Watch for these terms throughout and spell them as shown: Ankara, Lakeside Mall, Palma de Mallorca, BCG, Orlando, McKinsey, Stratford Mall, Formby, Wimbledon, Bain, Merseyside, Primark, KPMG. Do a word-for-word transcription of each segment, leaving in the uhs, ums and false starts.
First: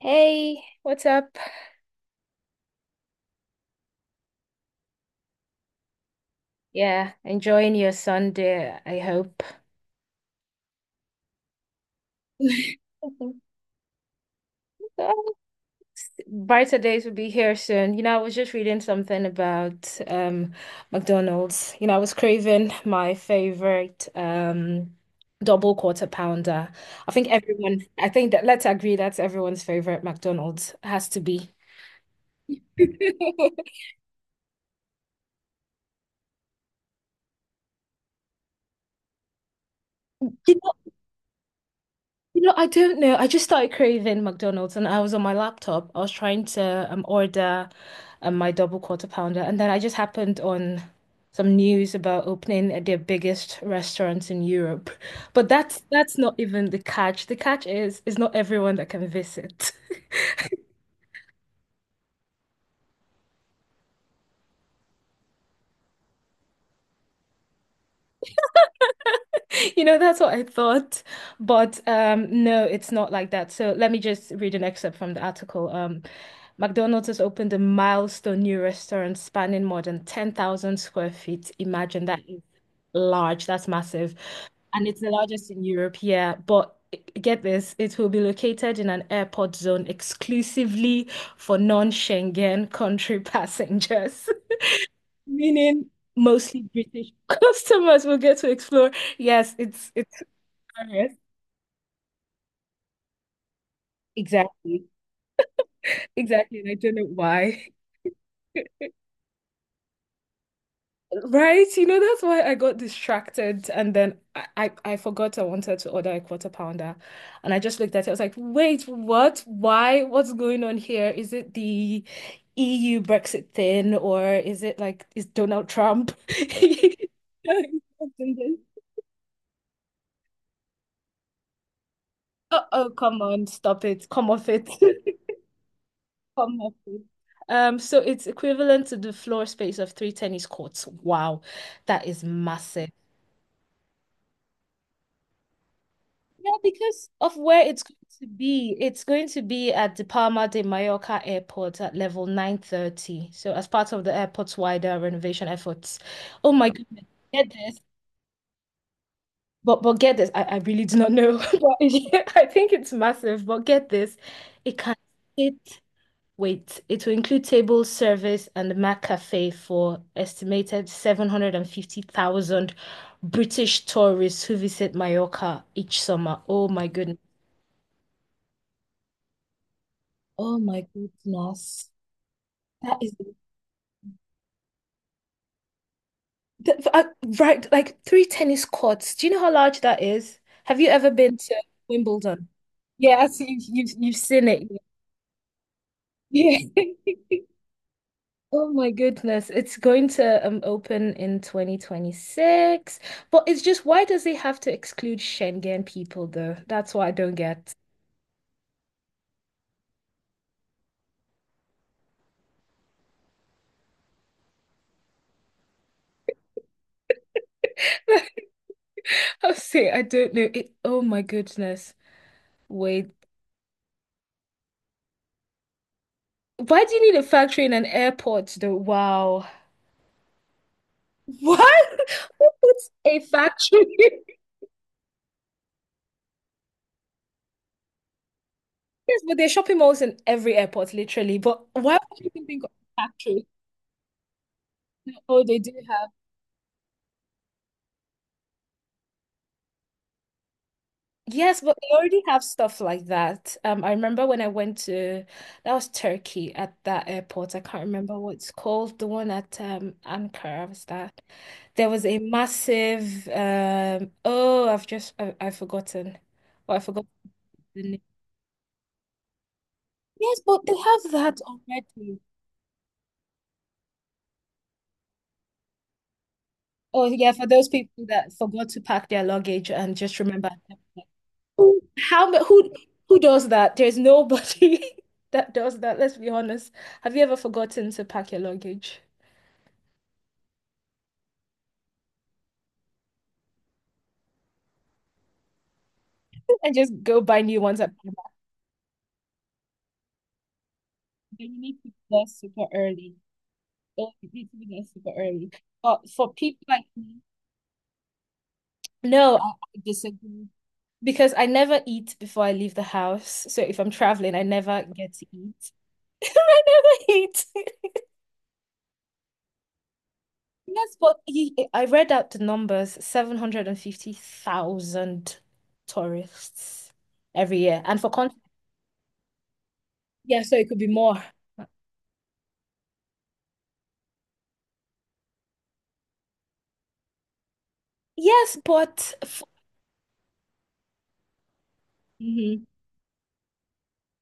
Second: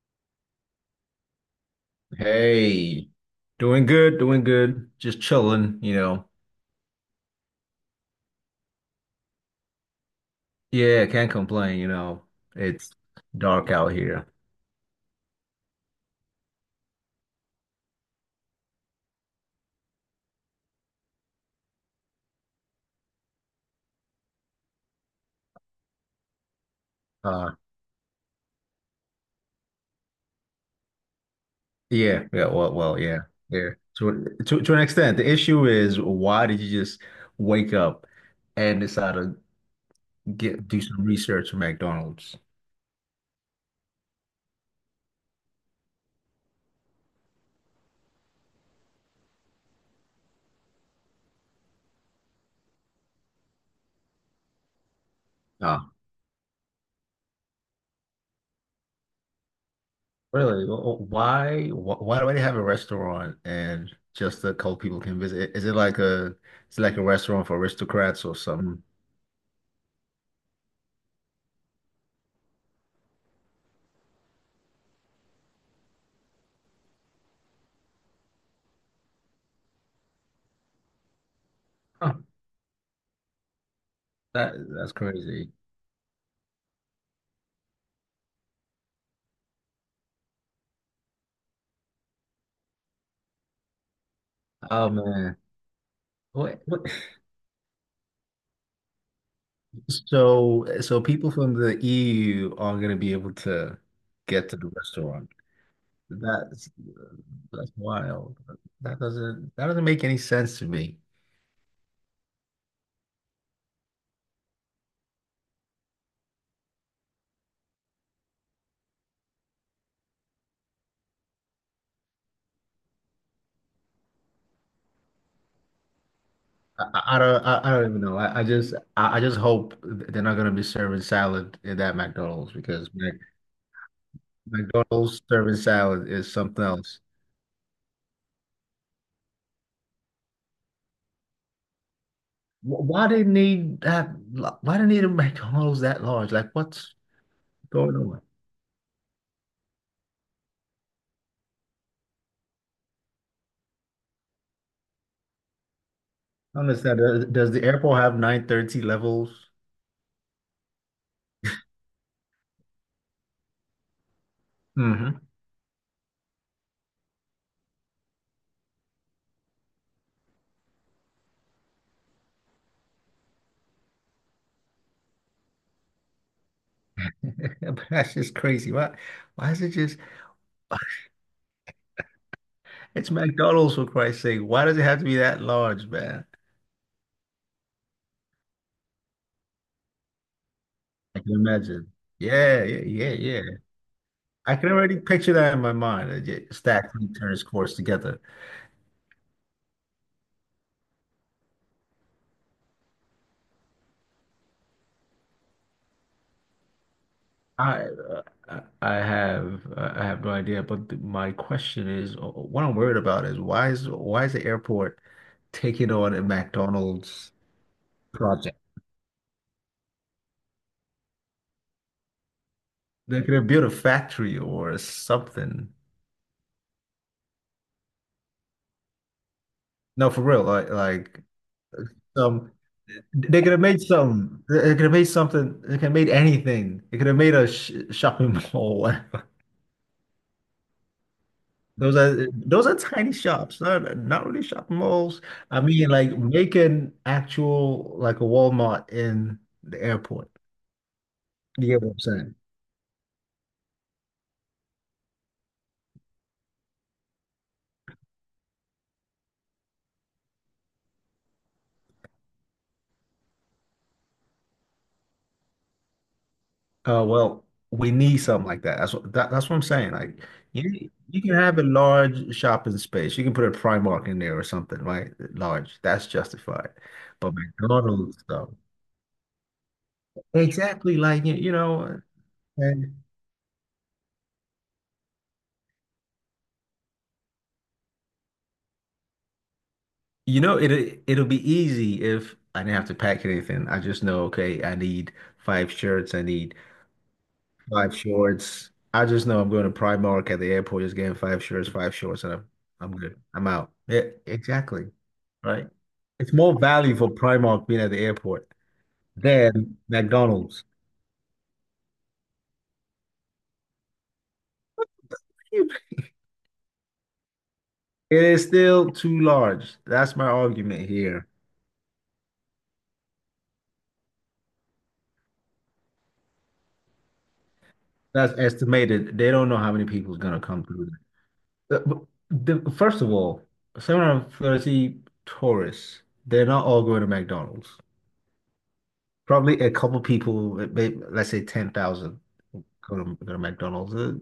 Hey, what's up? Hey, doing good, doing good. Just chilling, you know. Yeah, enjoying your Sunday, I hope. Yeah, can't complain, you know. It's dark out here. Oh, brighter days will be here soon. You know, I was just reading something about um McDonald's. You know, I was craving my favorite um double quarter pounder. I think Uh, everyone, I think that let's agree that's everyone's favorite McDonald's has to be. yeah, yeah, well, well, yeah, yeah. To, to to an extent, the issue is why did you just wake up and decide to get do some research for McDonald's? You know, I don't know. I just started craving McDonald's and I was on my laptop. I was trying to um, order um, my double quarter pounder. And then I just happened on some news about opening at their biggest restaurant in Europe. But Uh, that's that's not even the catch. The catch is is not everyone that can visit. really? wh- wh- Why, wh- why do they have a restaurant and just a couple people can visit? Is it like a, is it like a restaurant for aristocrats or something? You know, that's what I thought. But um, no, it's not like that. So let me just read an excerpt from the article. Um, McDonald's has opened a milestone new restaurant spanning more than ten thousand square feet. Imagine Huh. that is large, that's massive. That And that's it's the largest crazy. in Europe, yeah. But get this, it will be located in an airport zone exclusively for non-Schengen country passengers, Oh man. meaning What, mostly what? British customers will get to explore. Yes, it's it's So so yes, people from the E U are going to be able to get to the exactly. restaurant. Exactly. And That's I don't know why. that's wild. That doesn't that doesn't make any sense to me. Right? You know, that's why I got distracted. And then I, I, I forgot I wanted to order a quarter pounder. And I just looked at it. I was like, wait, what? Why? What's going on here? Is it the E U Brexit thing? Or is it like, is Donald Trump? I, I I don't I, I don't even know. I, I just I, I just hope they're not going to be serving salad in that McDonald's because Uh-oh, Mc- come on, stop it. Come off it. McDonald's serving salad is Come something up else. with. Um, so it's equivalent to the floor space of three tennis courts. Wow, that is Wh- massive. Why do they need that? Why do they need a McDonald's that large? Like Yeah, what's because of where it's going going on? to be, it's going to be at the Palma de Mallorca Airport at level nine thirty. So as part of the airport's wider renovation efforts. Oh I my understand. goodness, Uh, get Does the this. airport have nine thirty levels? But but get this, I, I really do not know. But yeah, I think it's massive, but get this. It can hmm sit wait, it will include table service and the McCafe for estimated seven hundred fifty thousand British tourists who visit Mallorca each summer. Oh my goodness. That's just crazy. Why, why is it just, Oh my goodness. That it's is McDonald's for Christ's sake. Why does it have to be that large, man? that, uh, right, like three tennis courts. Do you know how large that is? Have you ever I can been to imagine. Wimbledon? Yeah, yeah, yeah, Yeah, so yeah. you've you've, you've seen I it. can already picture that in my mind. uh, ju- Yeah. Stacked three tennis courts together. Oh my goodness, it's going to um open in twenty twenty-six. But it's just why does it have to exclude Schengen people though? That's what I don't get. I uh, I I have uh, I have no idea, but th- my question is, uh, what I'm worried about is why is why is the airport taking on a McDonald's project? I'll say I don't know it. Oh my goodness. Wait. They could have built a factory or something. Why do you need a factory in an airport though? Wow. No, for real. Like like What? Who some puts a they could have made factory? some, they could have made something, they could have made anything. They could have made a sh shopping mall. Yes, but there are shopping malls in every airport, literally. But why Those would are you even think those of are a tiny factory? shops, not not really shopping malls. Oh, they I do mean like make an actual like a Walmart in the airport. yes, You but get they what I'm already saying? have stuff like that. Um, I remember when I went to that was Turkey at that airport. I can't remember what it's called, the one at um Ankara was that. There was a massive um oh, I've just I, I've forgotten. Well, I Uh, forgot well, the we name. need something like that. That's what that, that's what I'm saying. Like Yes, but they you have you can that have a already. large shopping space. You can put a Primark in there or something, right? Large. That's justified. Oh yeah, But for those people McDonald's that though. forgot to pack their luggage and just remember. Exactly. Like you, you Who- know, How ma- who and who does that? There's nobody that does that. Let's be honest. Have you ever forgotten to pack your luggage you know it it'll be easy if I didn't have to pack anything. I just know, okay, I need five shirts, I need and just go buy new ones at five Primark? shorts. I just know I'm going to Primark at the airport, just getting five Then you shirts, need to be five shorts, there and I'm super I'm early. good. I'm out. Yeah, Oh, you need to be there exactly. super early. Right. But for It's more people like value for me, Primark being at the airport no, I, than I disagree McDonald's. because I never eat before I leave the house. So if I'm traveling, I never get to It eat. I never eat. is still too large. That's my argument Yes, but here. he, I read out the numbers, seven hundred fifty thousand tourists every year. And for That's context, estimated. They don't know how many people is going to yeah, so come it could be through. more. The, the, first of all, seven hundred thirty tourists, they're not all going to McDonald's. Yes, but f Probably a couple people, maybe, let's say ten thousand. mhm. Go to, go to McDonald's. Uh,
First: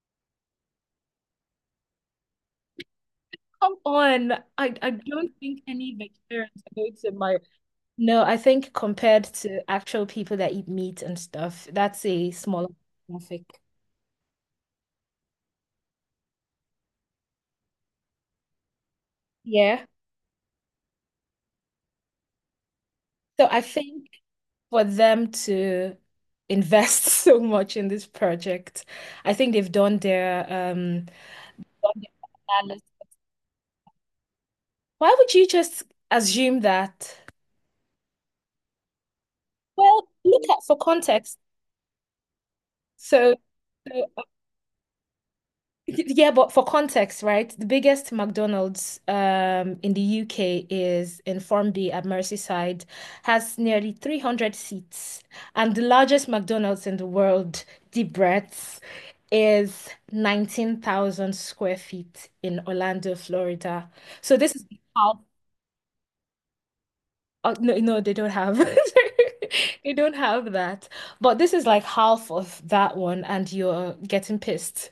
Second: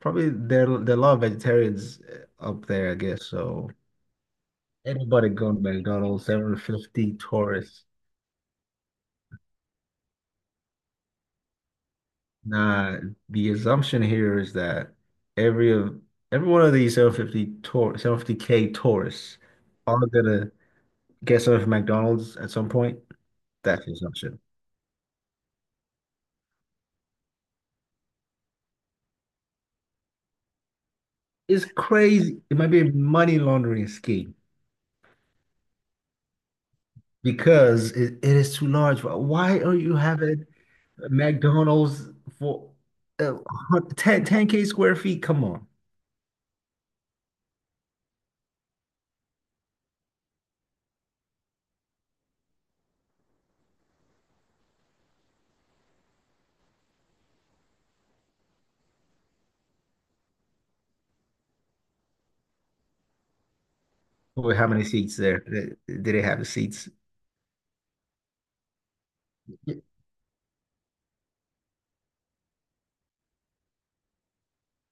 probably there there are a lot of vegetarians uh, up there, I guess. So Come on. I, I anybody don't going to think any McDonald's, vegetarians are going to seven hundred fifty my. tourists. No, I think compared to actual people that eat meat and stuff, that's a smaller Nah, demographic. the assumption here is that every of every one of these seven hundred fifty tour seven hundred fifty K tourists Yeah. are gonna get some of McDonald's at some point. So I That's the think assumption. for them to invest so much in this project, I think they've done their um It's crazy. It might be a analysis. money laundering scheme Why would you just assume that? because it, it is too large. Why are you Well, look having at for context. McDonald's for uh, So, 10, so- ten k square feet. Come on. yeah, but for context, right? The biggest McDonald's um in the U K is in Formby at Merseyside, has nearly three hundred seats, and the largest McDonald's in the world, deep breaths, is nineteen thousand square feet in Orlando, Florida. So this Well, is how many seats half there? Did they have the seats oh, no, no, they don't have. They don't have that. But this is like half of that one, and you're getting pissed.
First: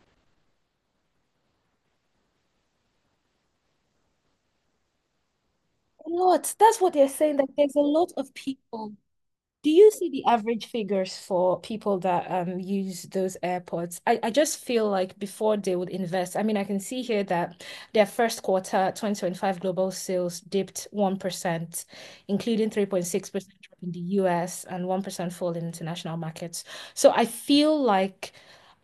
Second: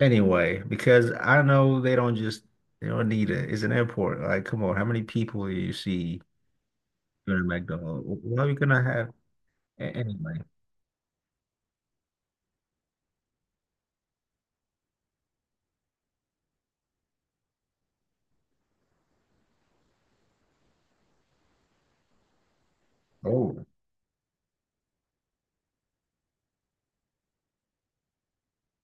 anyway? Because I know they don't just, they don't need it. It's an airport. Like, come on. How many people do you A see lot. That's what they're saying. during That a there's a McDonald's? lot of What are you going to people. have Do you a- see the anyway? average figures for people that um use those airports? I, I just feel like before they would invest, I mean, I can see here that their first quarter twenty twenty-five global sales dipped one percent, including three point six percent Oh, drop in the U S and one percent fall in international markets. So I feel like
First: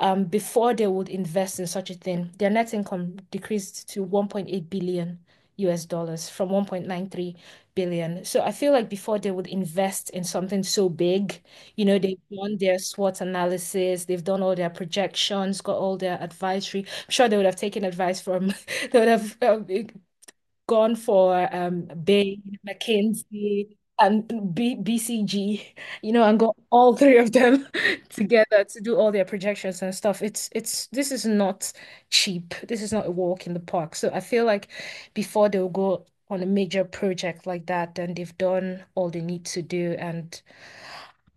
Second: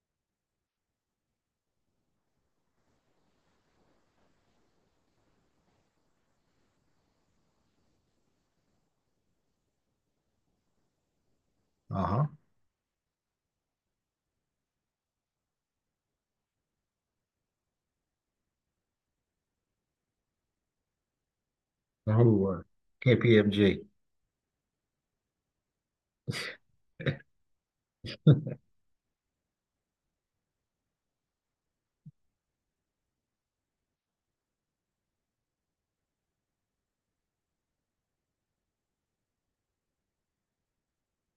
um before they would invest in such a thing, their net income decreased to one point eight billion U S dollars from one point nine three billion. So I feel like before they would invest in something so big, you know, they've uh-huh. done their SWOT analysis, they've done all their projections, got all their advisory. I'm sure they would have taken advice from, they would have um, gone for um Bain, Oh, McKinsey, K P M G. and B BCG, you know, and got all three of them Ye- together to do all their projections and stuff. It's it's this is not cheap. This is not a walk in the park. So I feel like before they'll go on a major project like that, then they've done all they need to do. And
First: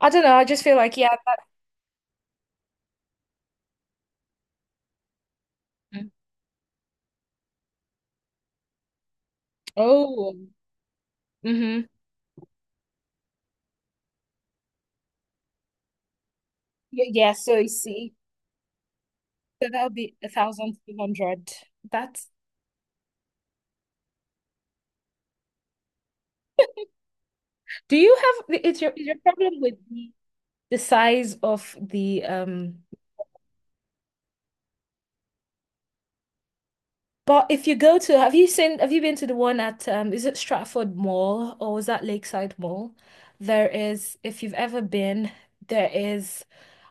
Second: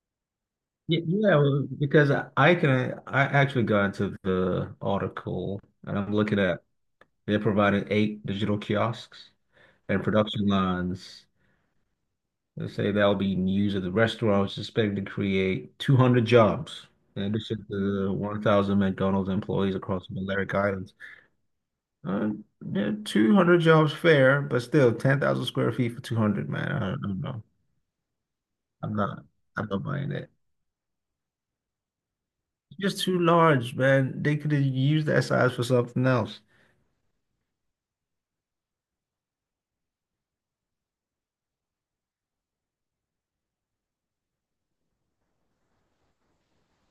I don't know, I just feel like Yeah, yeah, yeah, that, well, because I I can I actually got into the article and I'm looking at they're providing eight digital kiosks and oh, production lines. mm-hmm. They say that'll be used at the restaurant, which is expected to create two hundred jobs, Yeah, in yeah, so addition you to the see. one thousand McDonald's So employees that'll across the be a Balearic thousand Islands. two hundred. That's Uh, yeah, two hundred jobs fair, but still ten thousand square feet for two hundred, man. I don't, I don't know. do you have it's your I'm is your not, problem I'm with not buying the that. the size of the um It's just too large, man. They could have used that size for something else. but if you go to have you seen have you been to the one at um is it Stratford Mall or is that Lakeside Mall? There is if you've ever been there is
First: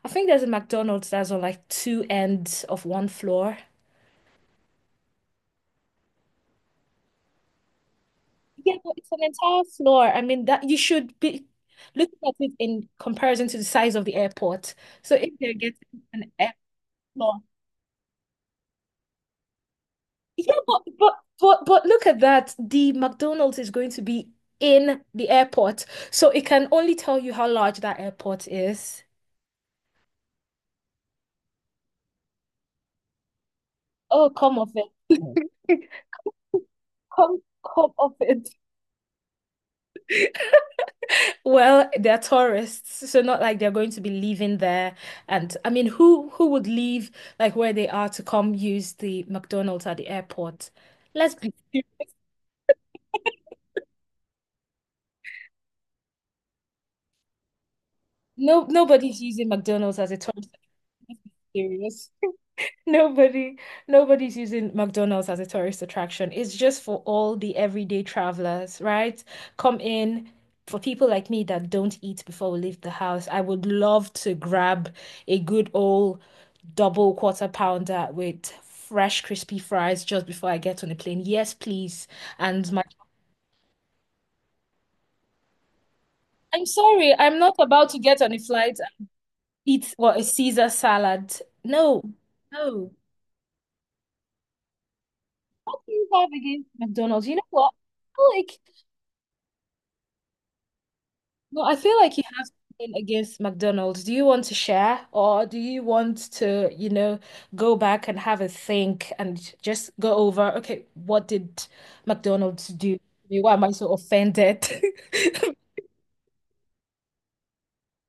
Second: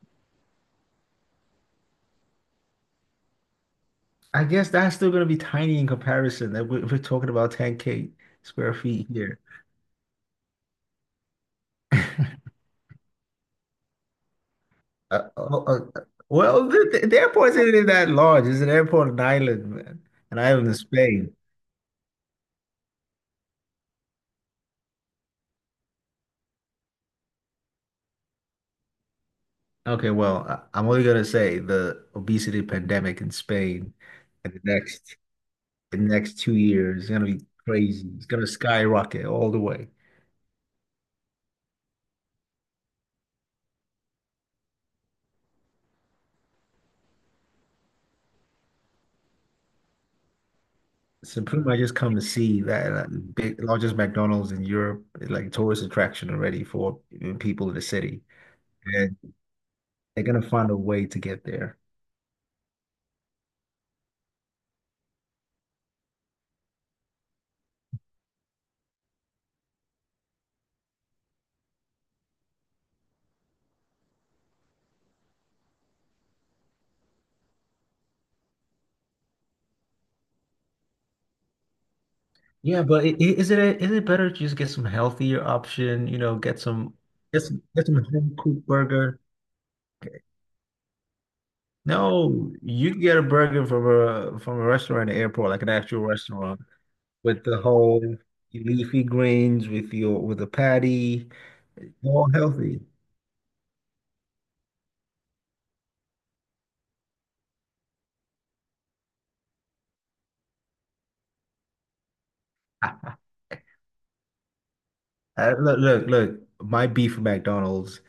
I think there's a McDonald's that's on like two ends of one floor. I guess that's still going to be tiny in comparison. That we're, we're talking about ten K Yeah, square but feet it's an here. entire floor. I mean that you should be looking at it in comparison to the size of the airport. So Uh, if they're uh, uh, getting an well, the, the airport airport isn't that large. It's an airport in Ireland, man. An yeah, island in but but Spain. but but look at that. The McDonald's is going to be in the airport, so it can only tell you how large that airport is. Okay, well, I, I'm only gonna say the obesity pandemic in Spain Oh, in come the off next it. the next two years is gonna Come be come crazy. off It's gonna it. skyrocket all the way. Well, they're tourists, so not like they're going to be leaving there. And I mean, who who would leave like where they are to come use the McDonald's at the airport? Let's So be pretty much serious. just come to see that uh, big largest McDonald's in Europe, eh, like tourist attraction already for people in the city, No, and nobody's using McDonald's as a they're gonna tourist. find a way to Let's be get there. serious. Nobody, nobody's using McDonald's as a tourist attraction. It's just for all the everyday travelers, right? Come in for people like me that don't eat before we leave the house. I would love to grab a good old double quarter pounder with fresh, crispy fries just before I get on the plane. Yes, please. And my, Yeah, but i- i- is it is it better to just get some healthier option? You know, get I'm some sorry, I'm get not some get about to some get on home a cooked flight and burger. eat what a Caesar salad. No, No, no. you can get a burger from a from a restaurant at the airport, like an What do actual you have restaurant, against McDonald's? You know with the what? whole I like leafy greens, with your with a patty, no, I feel like you all have healthy. something against McDonald's. Do you want to share, or do you want to, you know, go back and have a think and just go over, okay, what did McDonald's do? To me? Why am I so offended? Uh, look, look, look. My beef with McDonald's.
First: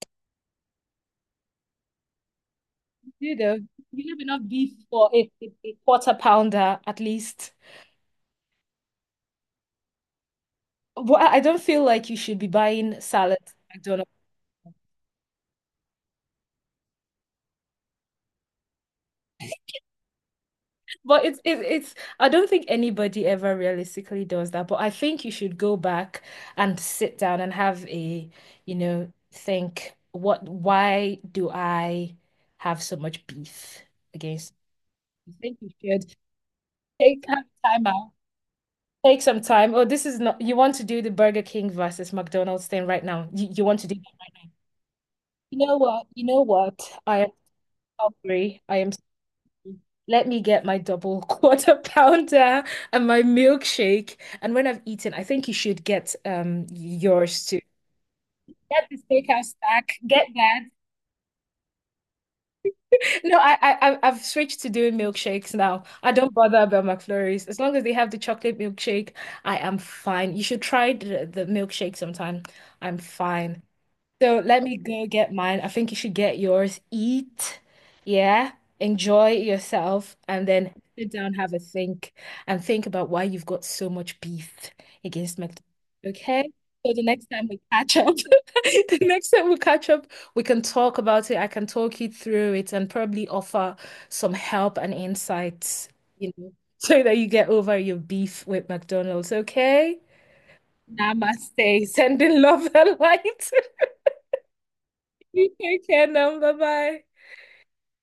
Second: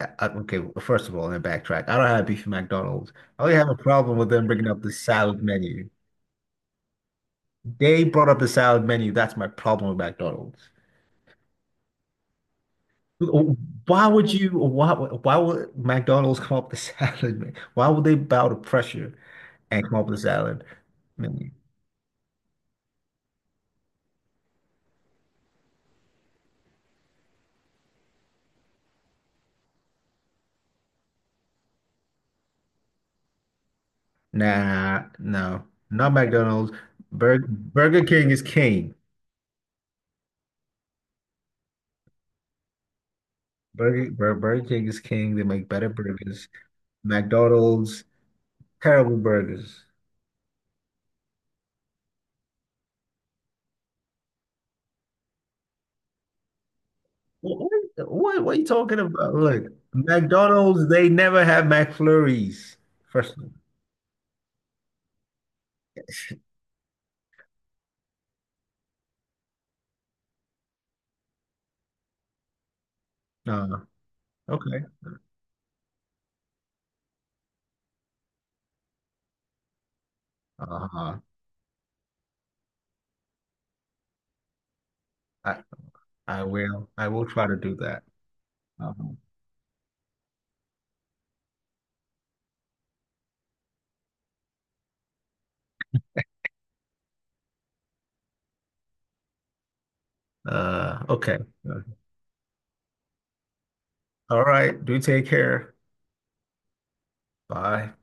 uh, uh, okay, well, first of all, let me backtrack. I don't have beef with McDonald's. You I only know, have a you problem have with enough them bringing beef up the for a, salad a, a menu. quarter pounder at least. They brought up a salad menu. That's my problem with McDonald's. Well, I I don't feel like you should be buying salad at Why McDonald's. would you, why, why would McDonald's come up with a salad menu? Why would they bow to pressure and come up with a salad But it's menu? it's it's I don't think anybody ever realistically does that. But I think you should go back and sit down and have a, you know, think what why do I have so much beef against? Nah, I think no, you not should McDonald's. take some Burger, time Burger out. King is king. Take some time. Oh, this is not you want to do the Burger King versus McDonald's thing right now. You, you want to do Burger, that right Bur- now. Burger King is king. They You make know better what? You know burgers. what? I am McDonald's, hungry. I am terrible burgers. let me get my double quarter pounder and my milkshake. And when I've eaten, I think you should get um yours too. What, what, what what are you Get the talking about? steakhouse Look, stack. Get that. McDonald's, they never have McFlurries. First No, of all, I, I I- I've switched to doing milkshakes now. I don't bother about McFlurries. As long as they have the chocolate milkshake, I am fine. You should try the, the milkshake sometime. I'm fine. no, So let me okay. go get mine. I think you should get yours. Eat, yeah, enjoy yourself, and then sit Uh-huh. down, have a think, and think about why you've got so much beef against I McDonald's. I Okay? will. So the I will next try time to we do catch that. up, the Uh-huh. next time we catch up, we can talk about it. I can talk you through it and probably offer some help and insights, you know, so that you get over your beef with McDonald's. Okay? Uh, okay. Namaste. Sending love and light. All right. Do take You care. take care now. Bye bye. Bye.